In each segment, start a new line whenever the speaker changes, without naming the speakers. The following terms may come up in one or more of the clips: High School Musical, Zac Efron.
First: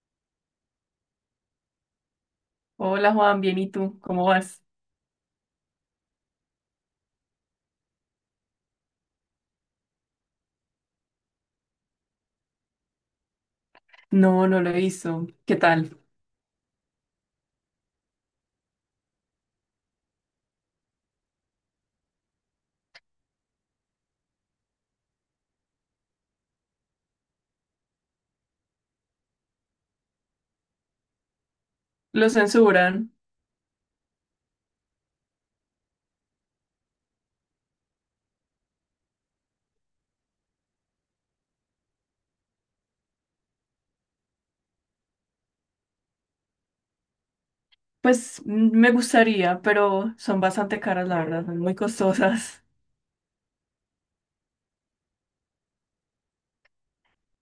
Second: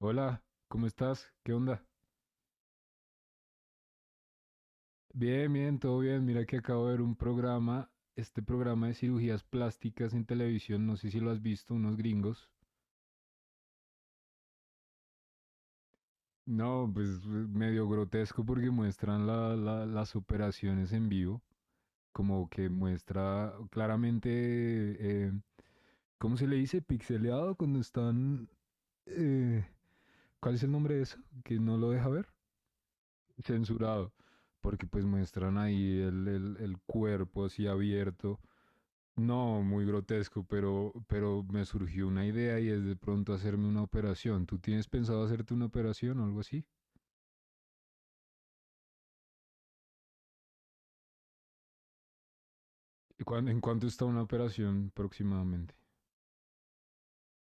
Hola, ¿cómo estás? ¿Qué onda?
Hola Juan, bien, ¿y tú? ¿Cómo vas?
Bien, bien, todo bien. Mira que acabo de ver un programa, este programa de cirugías plásticas en televisión, no sé si lo has visto, unos gringos.
No, no lo hizo. ¿Qué tal?
No, pues, medio grotesco porque muestran las operaciones en vivo, como que muestra claramente, eh, ¿cómo se le dice? Pixeleado cuando están... eh, ¿cuál es el nombre de eso? Que no lo deja ver.
¿Lo censuran?
Censurado, porque pues muestran ahí el cuerpo así abierto. No, muy grotesco, pero me surgió una idea y es de pronto hacerme una operación. ¿Tú tienes pensado hacerte una operación o algo así?
Pues me gustaría, pero son bastante caras, la verdad, son muy costosas.
¿Y en cuánto está una operación aproximadamente?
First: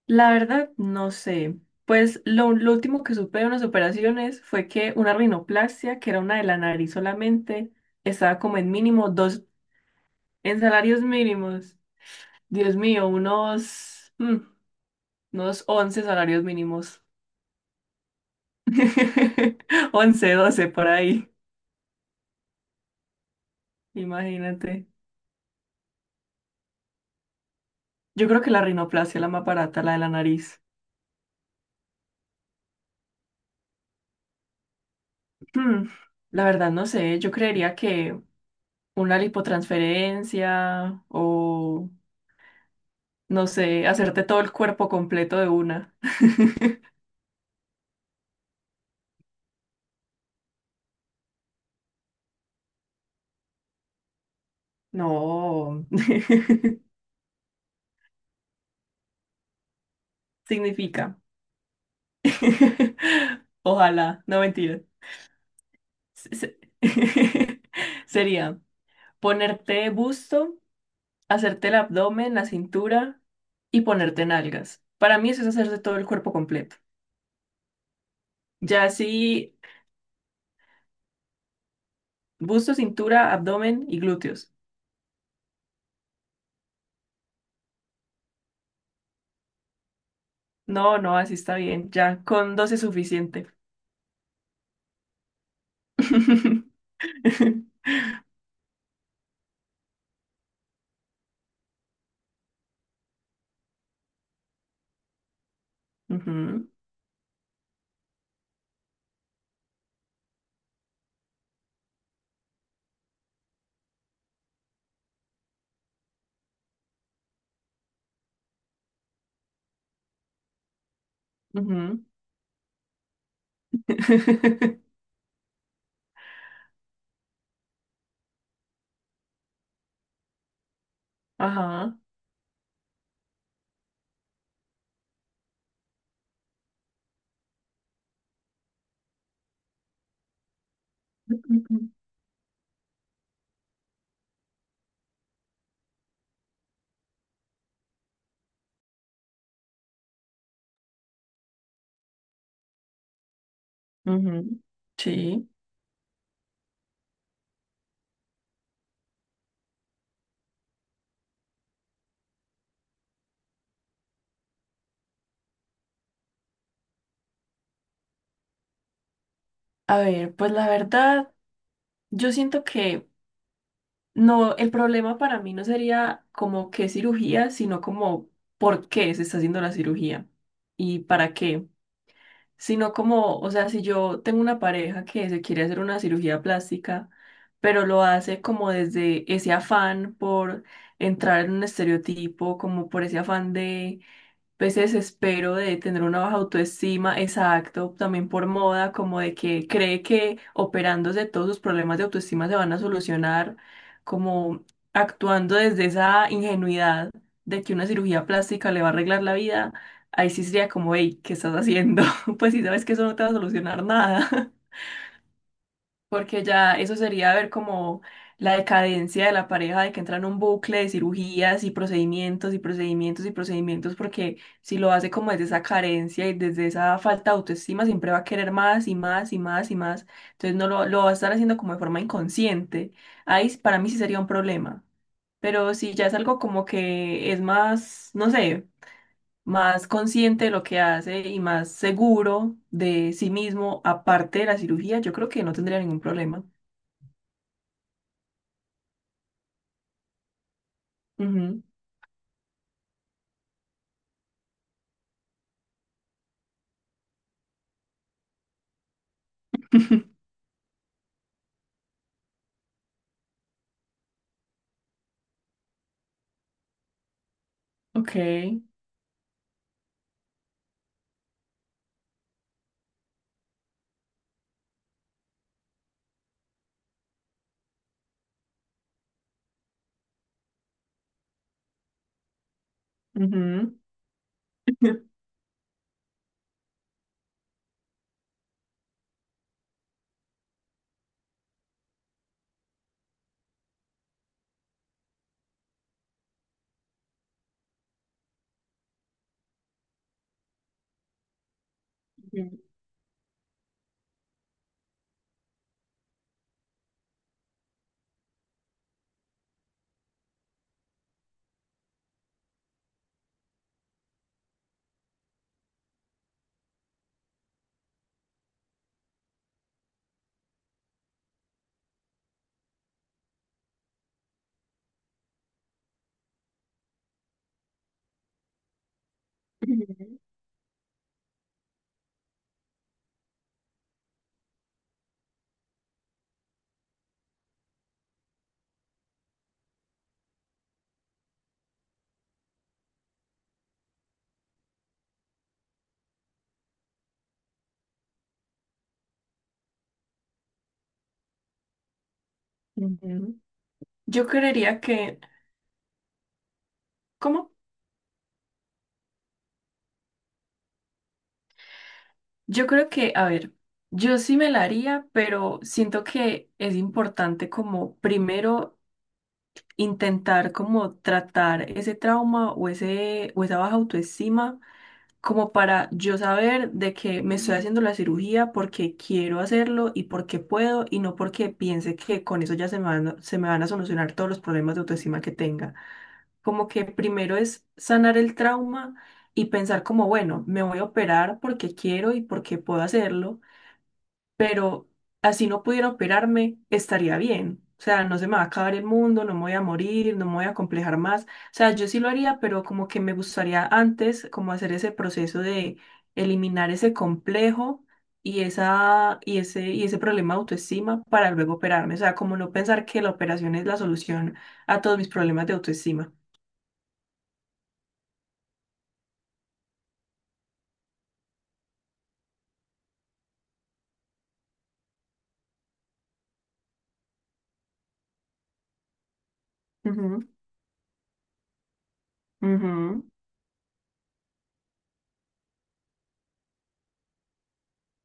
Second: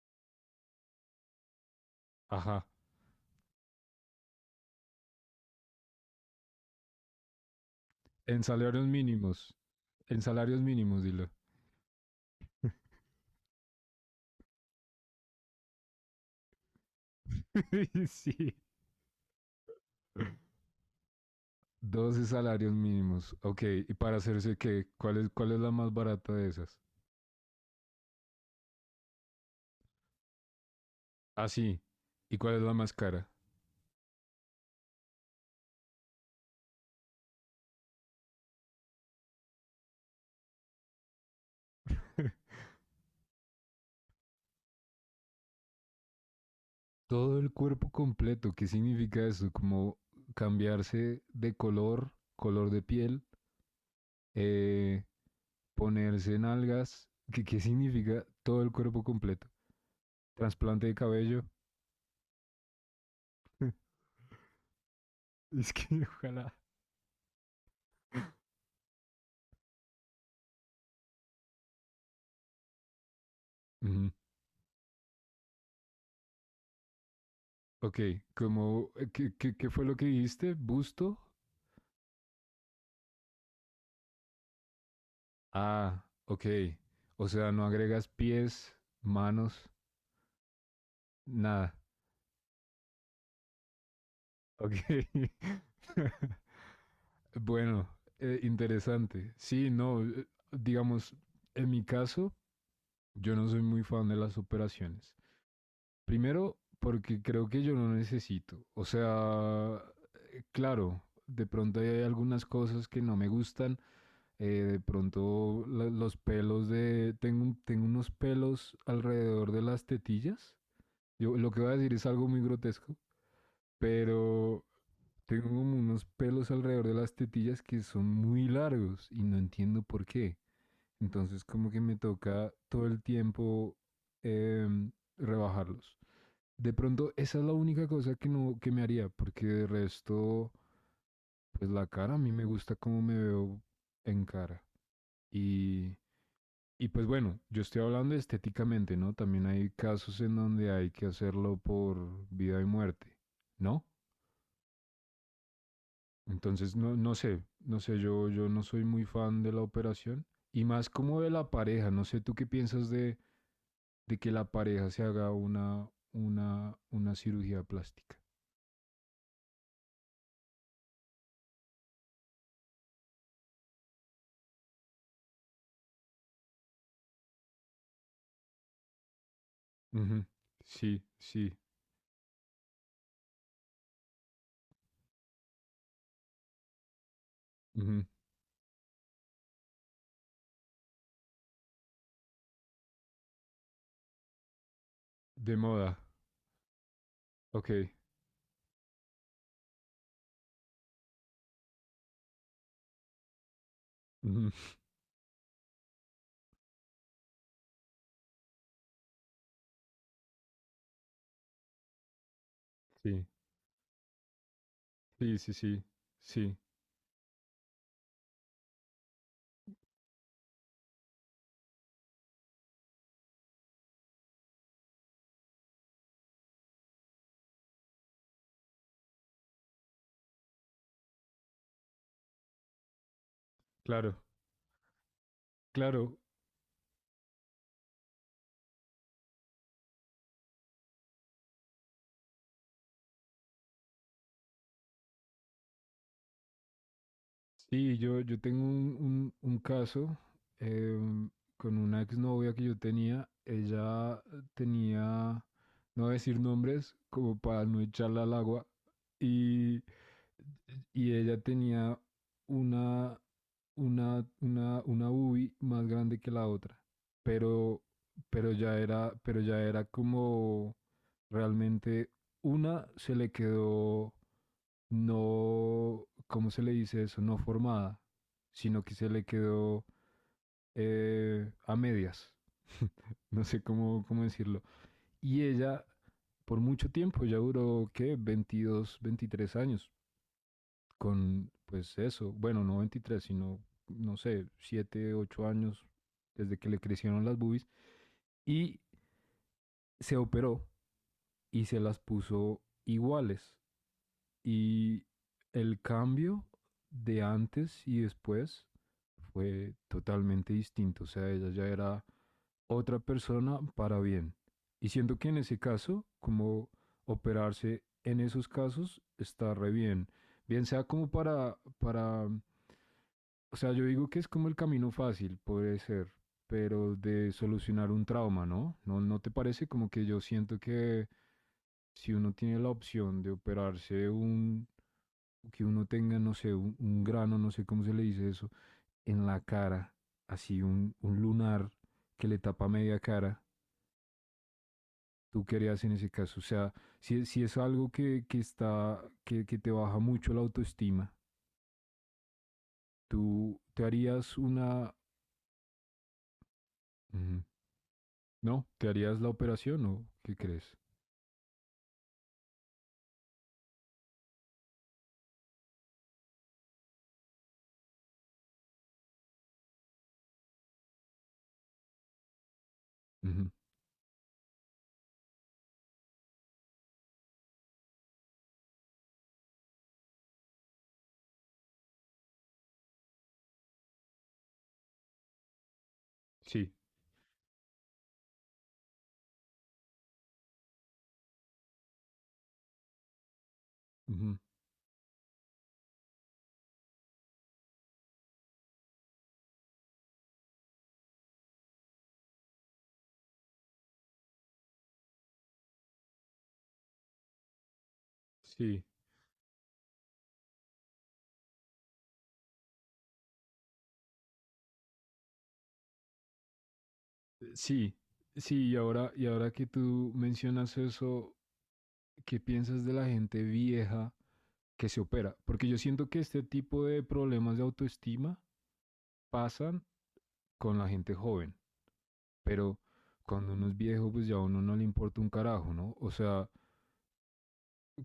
La verdad, no sé. Pues lo,
Ajá.
lo último que supe de unas operaciones fue que una rinoplastia, que era una de la nariz solamente, estaba
En
como en
salarios
mínimo 2,
mínimos. En salarios
en
mínimos,
salarios
dilo.
mínimos. Dios mío, unos, unos 11 salarios mínimos.
Sí.
11, 12 por ahí,
12 salarios mínimos. Ok, ¿y para hacerse
imagínate.
qué? ¿Cuál es la más barata de esas?
Yo creo que la rinoplastia es la más barata, la de la nariz.
Ah, sí. ¿Y cuál es la más cara?
Hmm, la verdad no sé, yo creería que una lipotransferencia o, no sé, hacerte todo el cuerpo completo de una.
Todo el cuerpo completo, ¿qué significa eso? Como cambiarse de color, color de piel, eh,
No,
ponerse nalgas, ¿qué significa todo el cuerpo completo? Trasplante de
significa.
cabello.
Ojalá, no mentira.
Es que
Se-
ojalá.
se- Sería ponerte busto, hacerte el abdomen, la cintura y
Ujú.
ponerte nalgas. Para mí eso es hacerte todo el cuerpo completo.
Ok,
Ya
como, ¿qué,
si
qué, qué fue lo que dijiste? ¿Busto?
busto, cintura, abdomen y glúteos.
Ah, ok. O sea, no agregas pies, manos,
No, no, así está
nada.
bien. Ya, con 2 es suficiente.
Ok. Bueno, interesante. Sí, no, digamos, en mi caso, yo no soy muy fan de las operaciones. Primero,
Ujú,
porque creo que yo no necesito. O sea, claro, de pronto hay algunas cosas que no me gustan. De pronto los pelos de... tengo unos pelos alrededor de las tetillas. Yo, lo que voy a decir
ujú.
es algo muy grotesco, pero. Tengo como unos pelos alrededor de las tetillas que son muy largos y no entiendo por qué. Entonces como que me
Ajá.
toca todo el tiempo em, rebajarlos. De pronto esa es la única cosa que no que me haría, porque de resto, pues la cara a mí me gusta cómo me veo en cara. Y, y pues bueno, yo estoy hablando estéticamente, ¿no? También hay casos en donde hay que hacerlo por vida y muerte, ¿no?
Ujú. Sí.
Entonces, no, yo no soy muy fan de la operación y más como de la pareja. No sé, ¿tú qué piensas de que la pareja se haga una cirugía plástica?
A ver, pues la verdad, yo siento que no, el problema para mí no sería como qué cirugía, sino como por qué se está haciendo la
Ujú,
cirugía y
sí,
para
sí.
qué. Sino como, o sea, si yo tengo una pareja que se quiere hacer una cirugía plástica, pero lo
Ujú,
hace como desde ese afán por entrar en un estereotipo, como por ese afán de pues, ese desespero
de
de
moda.
tener una baja autoestima,
Ok.
exacto, también por moda, como de que cree que operándose todos sus problemas de autoestima se van a solucionar,
Ujú,
como actuando desde esa ingenuidad de que una cirugía plástica le va a arreglar la vida, ahí sí sería como, hey, ¿qué estás haciendo? Pues si sabes que eso no te
sí,
va a solucionar nada.
sí, sí, sí.
Porque
Sí,
ya eso sería ver como la decadencia de la pareja, de que entra en un bucle de cirugías y procedimientos y procedimientos y procedimientos, porque si lo hace como desde esa carencia y desde esa falta de autoestima, siempre va a querer más y más y más y más. Entonces no lo va a estar haciendo como de forma inconsciente. Ahí para mí sí
claro.
sería un problema. Pero si ya es
Claro,
algo como que es más, no sé, más consciente de lo que hace y más seguro de sí mismo, aparte de la cirugía, yo creo que no tendría ningún problema.
sí, yo tengo un caso, em,
Ujú,
con una exnovia que yo tenía. Ella tenía, no voy a decir nombres, como para no echarla al agua. Y, y ella tenía una, una UBI más grande que la otra, pero,
ok.
pero ya era como realmente una se le quedó no, ¿cómo se le dice eso? No formada, sino que se le quedó a medias. No sé
Ujú,
cómo, decirlo. Y ella, por mucho tiempo, ya duró, ¿qué? 22 23 años con, pues eso, bueno, no 23 sino, no sé, 7 8 años desde que le crecieron las boobies y se operó y se las
ujú,
puso iguales. Y el cambio de antes y después fue totalmente distinto. O sea, ella ya era otra persona para bien. Y siento que en ese caso, como operarse en esos casos, está re bien. Bien sea como para o sea, yo digo que es como el camino fácil, puede ser, pero de solucionar un trauma, ¿no? ¿No te parece como que
ujú,
yo siento que si uno tiene la opción de operarse un, que uno tenga, no sé, un grano, no sé cómo se le dice eso, en la cara, así un lunar que le tapa media cara, tú querías en ese caso? O sea, si es algo que te baja mucho la autoestima,
ujú.
tú te
Yo
harías
creería
una,
que,
mm,
¿cómo?
¿no? ¿Te harías la operación o qué crees?
Yo creo que, a ver, yo sí me la haría, pero siento que es importante como primero intentar como tratar ese trauma o ese o
Ujú,
esa baja autoestima como para yo saber de que me estoy haciendo la cirugía porque quiero hacerlo y porque puedo y no porque piense que con eso ya se me van, se me van a solucionar todos los problemas de autoestima que tenga. Como
sí,
que primero es sanar el trauma y pensar como, bueno, me voy a operar porque quiero y porque puedo hacerlo,
ujú,
pero así no pudiera operarme, estaría bien. O sea, no se me va a acabar el mundo, no me voy a morir, no me voy a complejar más. O sea, yo sí lo haría, pero como que me gustaría antes como hacer ese proceso de eliminar ese complejo y
sí,
esa y ese problema de autoestima para luego operarme. O sea, como no pensar que la operación es la solución a todos mis problemas de autoestima.
sí, sí. Y ahora que tú mencionas eso, ¿qué piensas de la gente vieja que se opera? Porque yo siento que este tipo de problemas de autoestima pasan
Ujú.
con la gente joven, pero
Ujú.
cuando uno es viejo, pues ya a uno no le importa un carajo, ¿no? O sea,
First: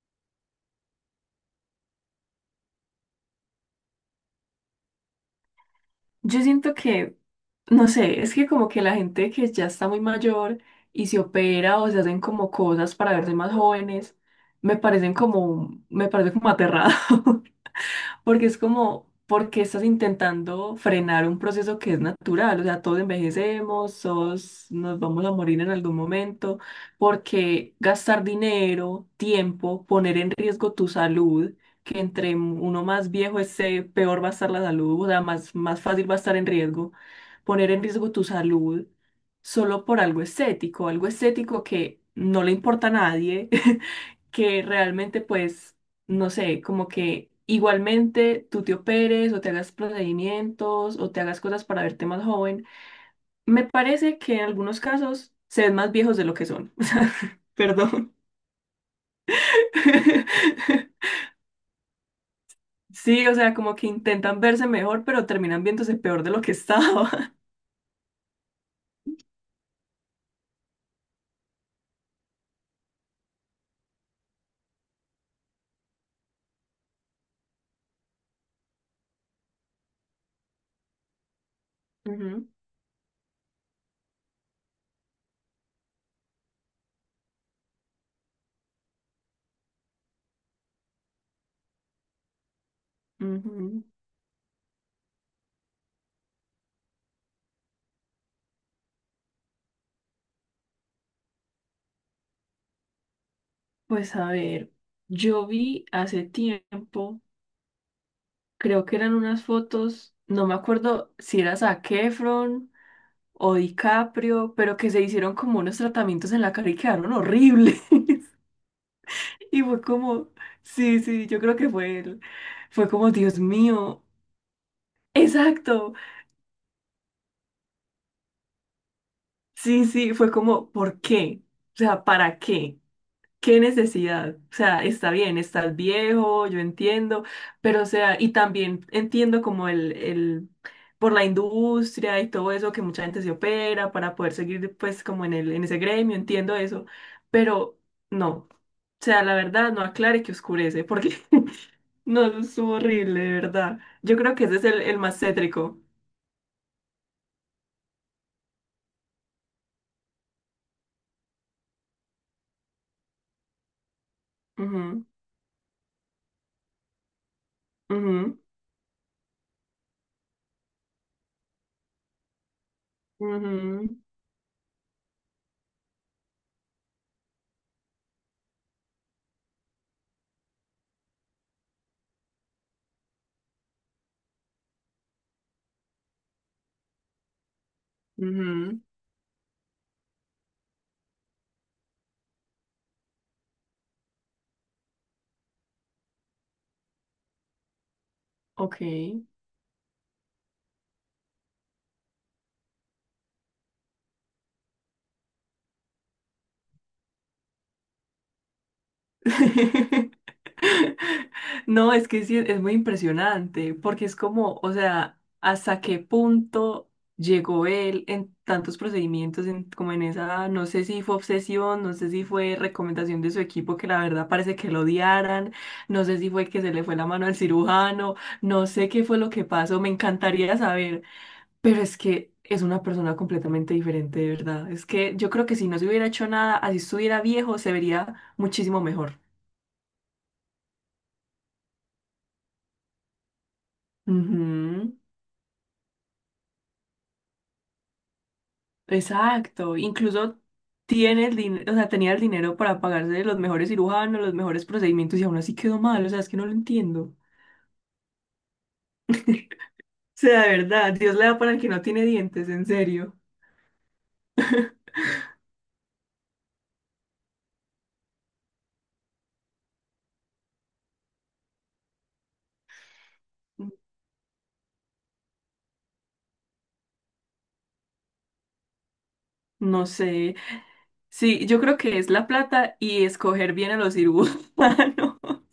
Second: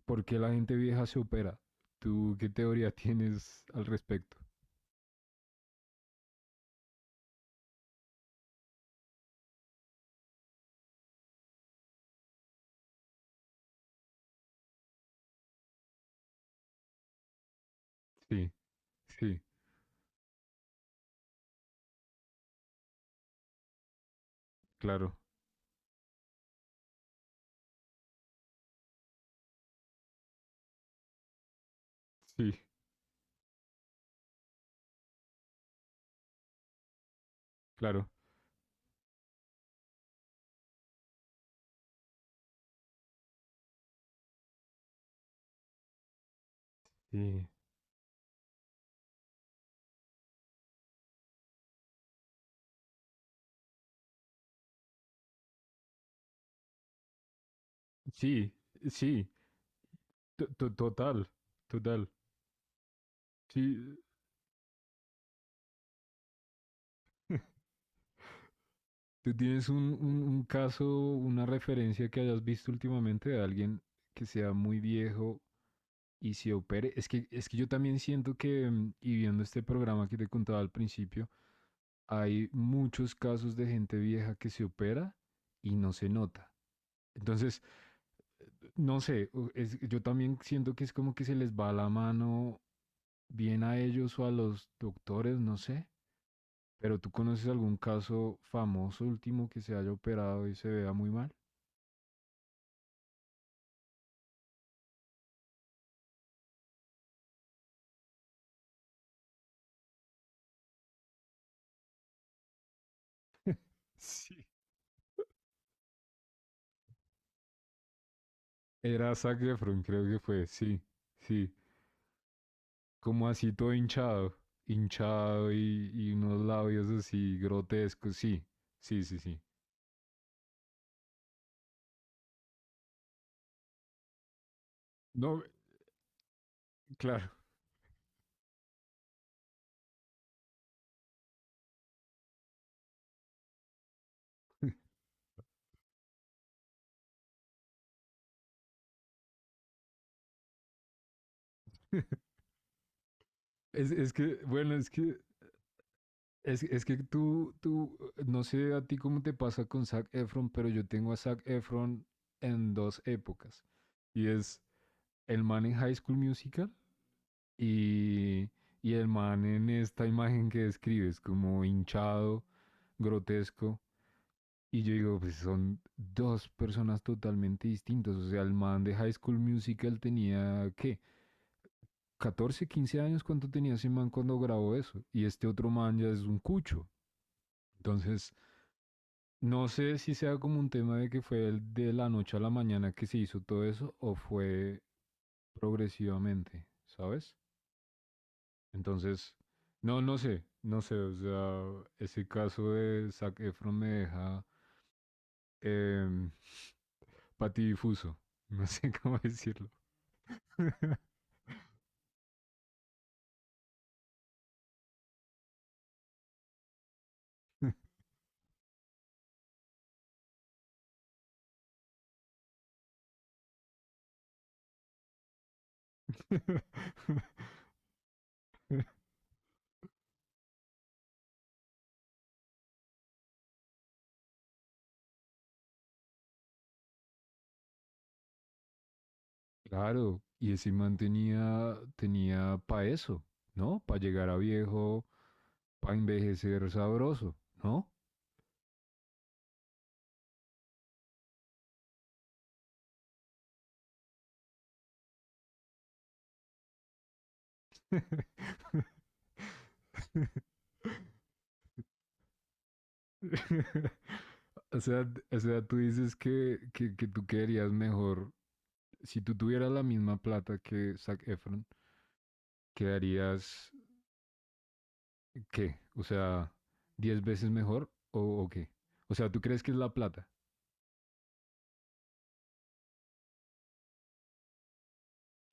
¿por qué la gente vieja se opera? ¿Tú qué teoría tienes al respecto?
Yo siento que, no sé, es que como que la gente que ya está muy mayor y se opera o se hacen como cosas para verse más jóvenes, me parecen como, me parece como aterrado. ¿Porque
Sí,
es como,
sí,
porque estás intentando frenar un proceso que es natural? O sea, todos envejecemos, todos nos
claro,
vamos a morir en algún momento. ¿Porque gastar dinero, tiempo, poner en riesgo tu salud? Que entre
sí,
uno más viejo esté, peor va a estar la salud, o sea, más, más fácil va a estar en riesgo, poner en
claro.
riesgo tu salud solo por algo estético que no le importa a nadie, que realmente pues no sé, como que
Sí,
igualmente tú te operes o te hagas procedimientos o te hagas cosas para verte más joven. Me parece que en algunos casos se ven más viejos de lo que son. Perdón.
sí, sí, total, total.
Sí, o sea,
Sí,
como que intentan verse mejor, pero terminan viéndose peor de lo que estaba.
tú tienes un caso, una referencia que hayas visto últimamente de alguien que sea muy viejo y se opere. Es que yo también siento que, y viendo este programa que te contaba al principio,
Ujú,
hay muchos casos de gente vieja que se opera y no se nota. Entonces, no sé, yo también siento que es como que se les va la mano bien a
ujú.
ellos o a los doctores, no sé. Pero ¿tú conoces algún caso famoso último que se haya operado y se vea muy mal?
Pues a ver, yo vi hace tiempo, creo que eran unas fotos, no me acuerdo si era Zac Efron o
Sí.
DiCaprio, pero que se hicieron como unos tratamientos en la cara y quedaron horribles.
Era Zac
Y fue
Efron, creo que
como,
fue, sí,
sí, sí, yo
sí.
creo que fue él. Fue como,
Como
Dios
así todo
mío,
hinchado, hinchado
exacto.
y unos labios así grotescos, sí, sí, sí, sí.
Sí, sí, fue como, ¿por qué? O sea, ¿para qué? ¿Qué necesidad? O sea, está bien,
No,
estás viejo, yo entiendo,
claro,
pero o sea, y también entiendo como por la industria y todo eso que mucha gente se opera para poder seguir pues como en el, en ese gremio, entiendo eso, pero no, o sea, la verdad no aclare que oscurece, porque no, eso estuvo horrible, de verdad.
es
Yo creo
que,
que ese es
bueno,
el más cétrico.
es que tú, no sé a ti cómo te pasa con Zac Efron, pero yo tengo a Zac Efron en dos épocas. Y es
Ujú,
el man en High School Musical.
ujú,
Y, y el man en esta imagen que describes, como hinchado, grotesco,
ujú,
y yo digo, pues son dos personas totalmente distintas. O sea, el man de High School Musical tenía, ¿qué? 14 15 años, ¿cuánto tenía ese man cuando grabó eso? Y este otro man ya es un cucho. Entonces,
ujú,
no sé si sea como un tema de que fue el de la noche a la mañana que se hizo todo eso o fue progresivamente, ¿sabes?
ok.
Entonces, no, o sea, ese caso de Zac Efron me deja, em, patidifuso, no sé cómo decirlo.
No, es que sí, es muy impresionante, porque es como, o sea, hasta qué punto llegó él en tantos procedimientos, como en esa, no sé si fue obsesión, no sé si fue recomendación de su equipo, que la verdad parece que lo odiaran, no sé si fue que se le fue la mano al cirujano, no sé qué fue lo que pasó, me encantaría saber, pero es que es una persona completamente diferente, de verdad. Es que yo creo que si no se hubiera hecho nada, así estuviera viejo, se vería muchísimo mejor.
Claro, y ese man tenía, para eso, ¿no? Para llegar a
Ujú.
viejo, para envejecer sabroso, ¿no?
Exacto, incluso tiene el dinero, o sea, tenía el dinero para pagarse los mejores cirujanos, los mejores procedimientos y aún así quedó mal, o sea, es que no lo entiendo. O sea, de verdad, Dios le da para el que no tiene dientes, en serio.
O sea, o sea, tú dices que, tú quedarías mejor, si tú tuvieras la misma plata que Zac Efron, quedarías ¿qué? O sea, 10 veces mejor o qué? O sea, ¿tú crees que es
No
la plata?
sé. Sí, yo creo que es la plata y escoger bien a los cirujanos.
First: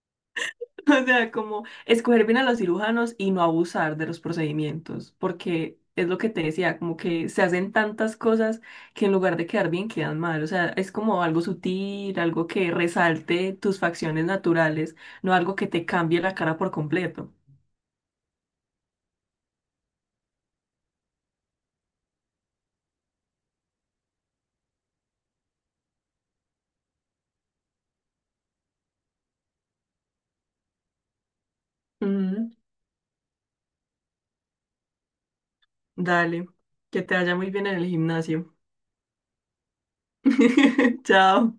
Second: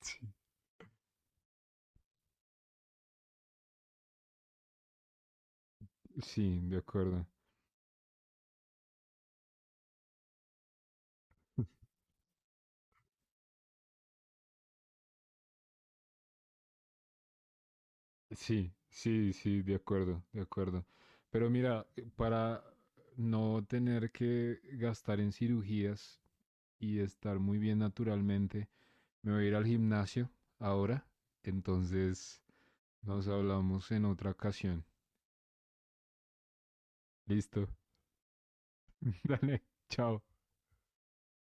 Sí.
O sea, como escoger bien a los cirujanos y no abusar de los procedimientos, porque es lo que te
Sí, de
decía, como
acuerdo.
que se hacen tantas cosas que en lugar de quedar bien, quedan mal. O sea, es como algo sutil, algo que resalte tus facciones naturales, no algo que te cambie la cara por completo.
Sí, sí, sí, de acuerdo, de acuerdo. Pero mira, para no tener que gastar en cirugías y estar muy bien naturalmente, me voy a ir al gimnasio ahora. Entonces,
Mm,
nos hablamos en otra ocasión.
dale, que te vaya muy bien
Listo.
en el gimnasio.
Dale, chao.
Chao.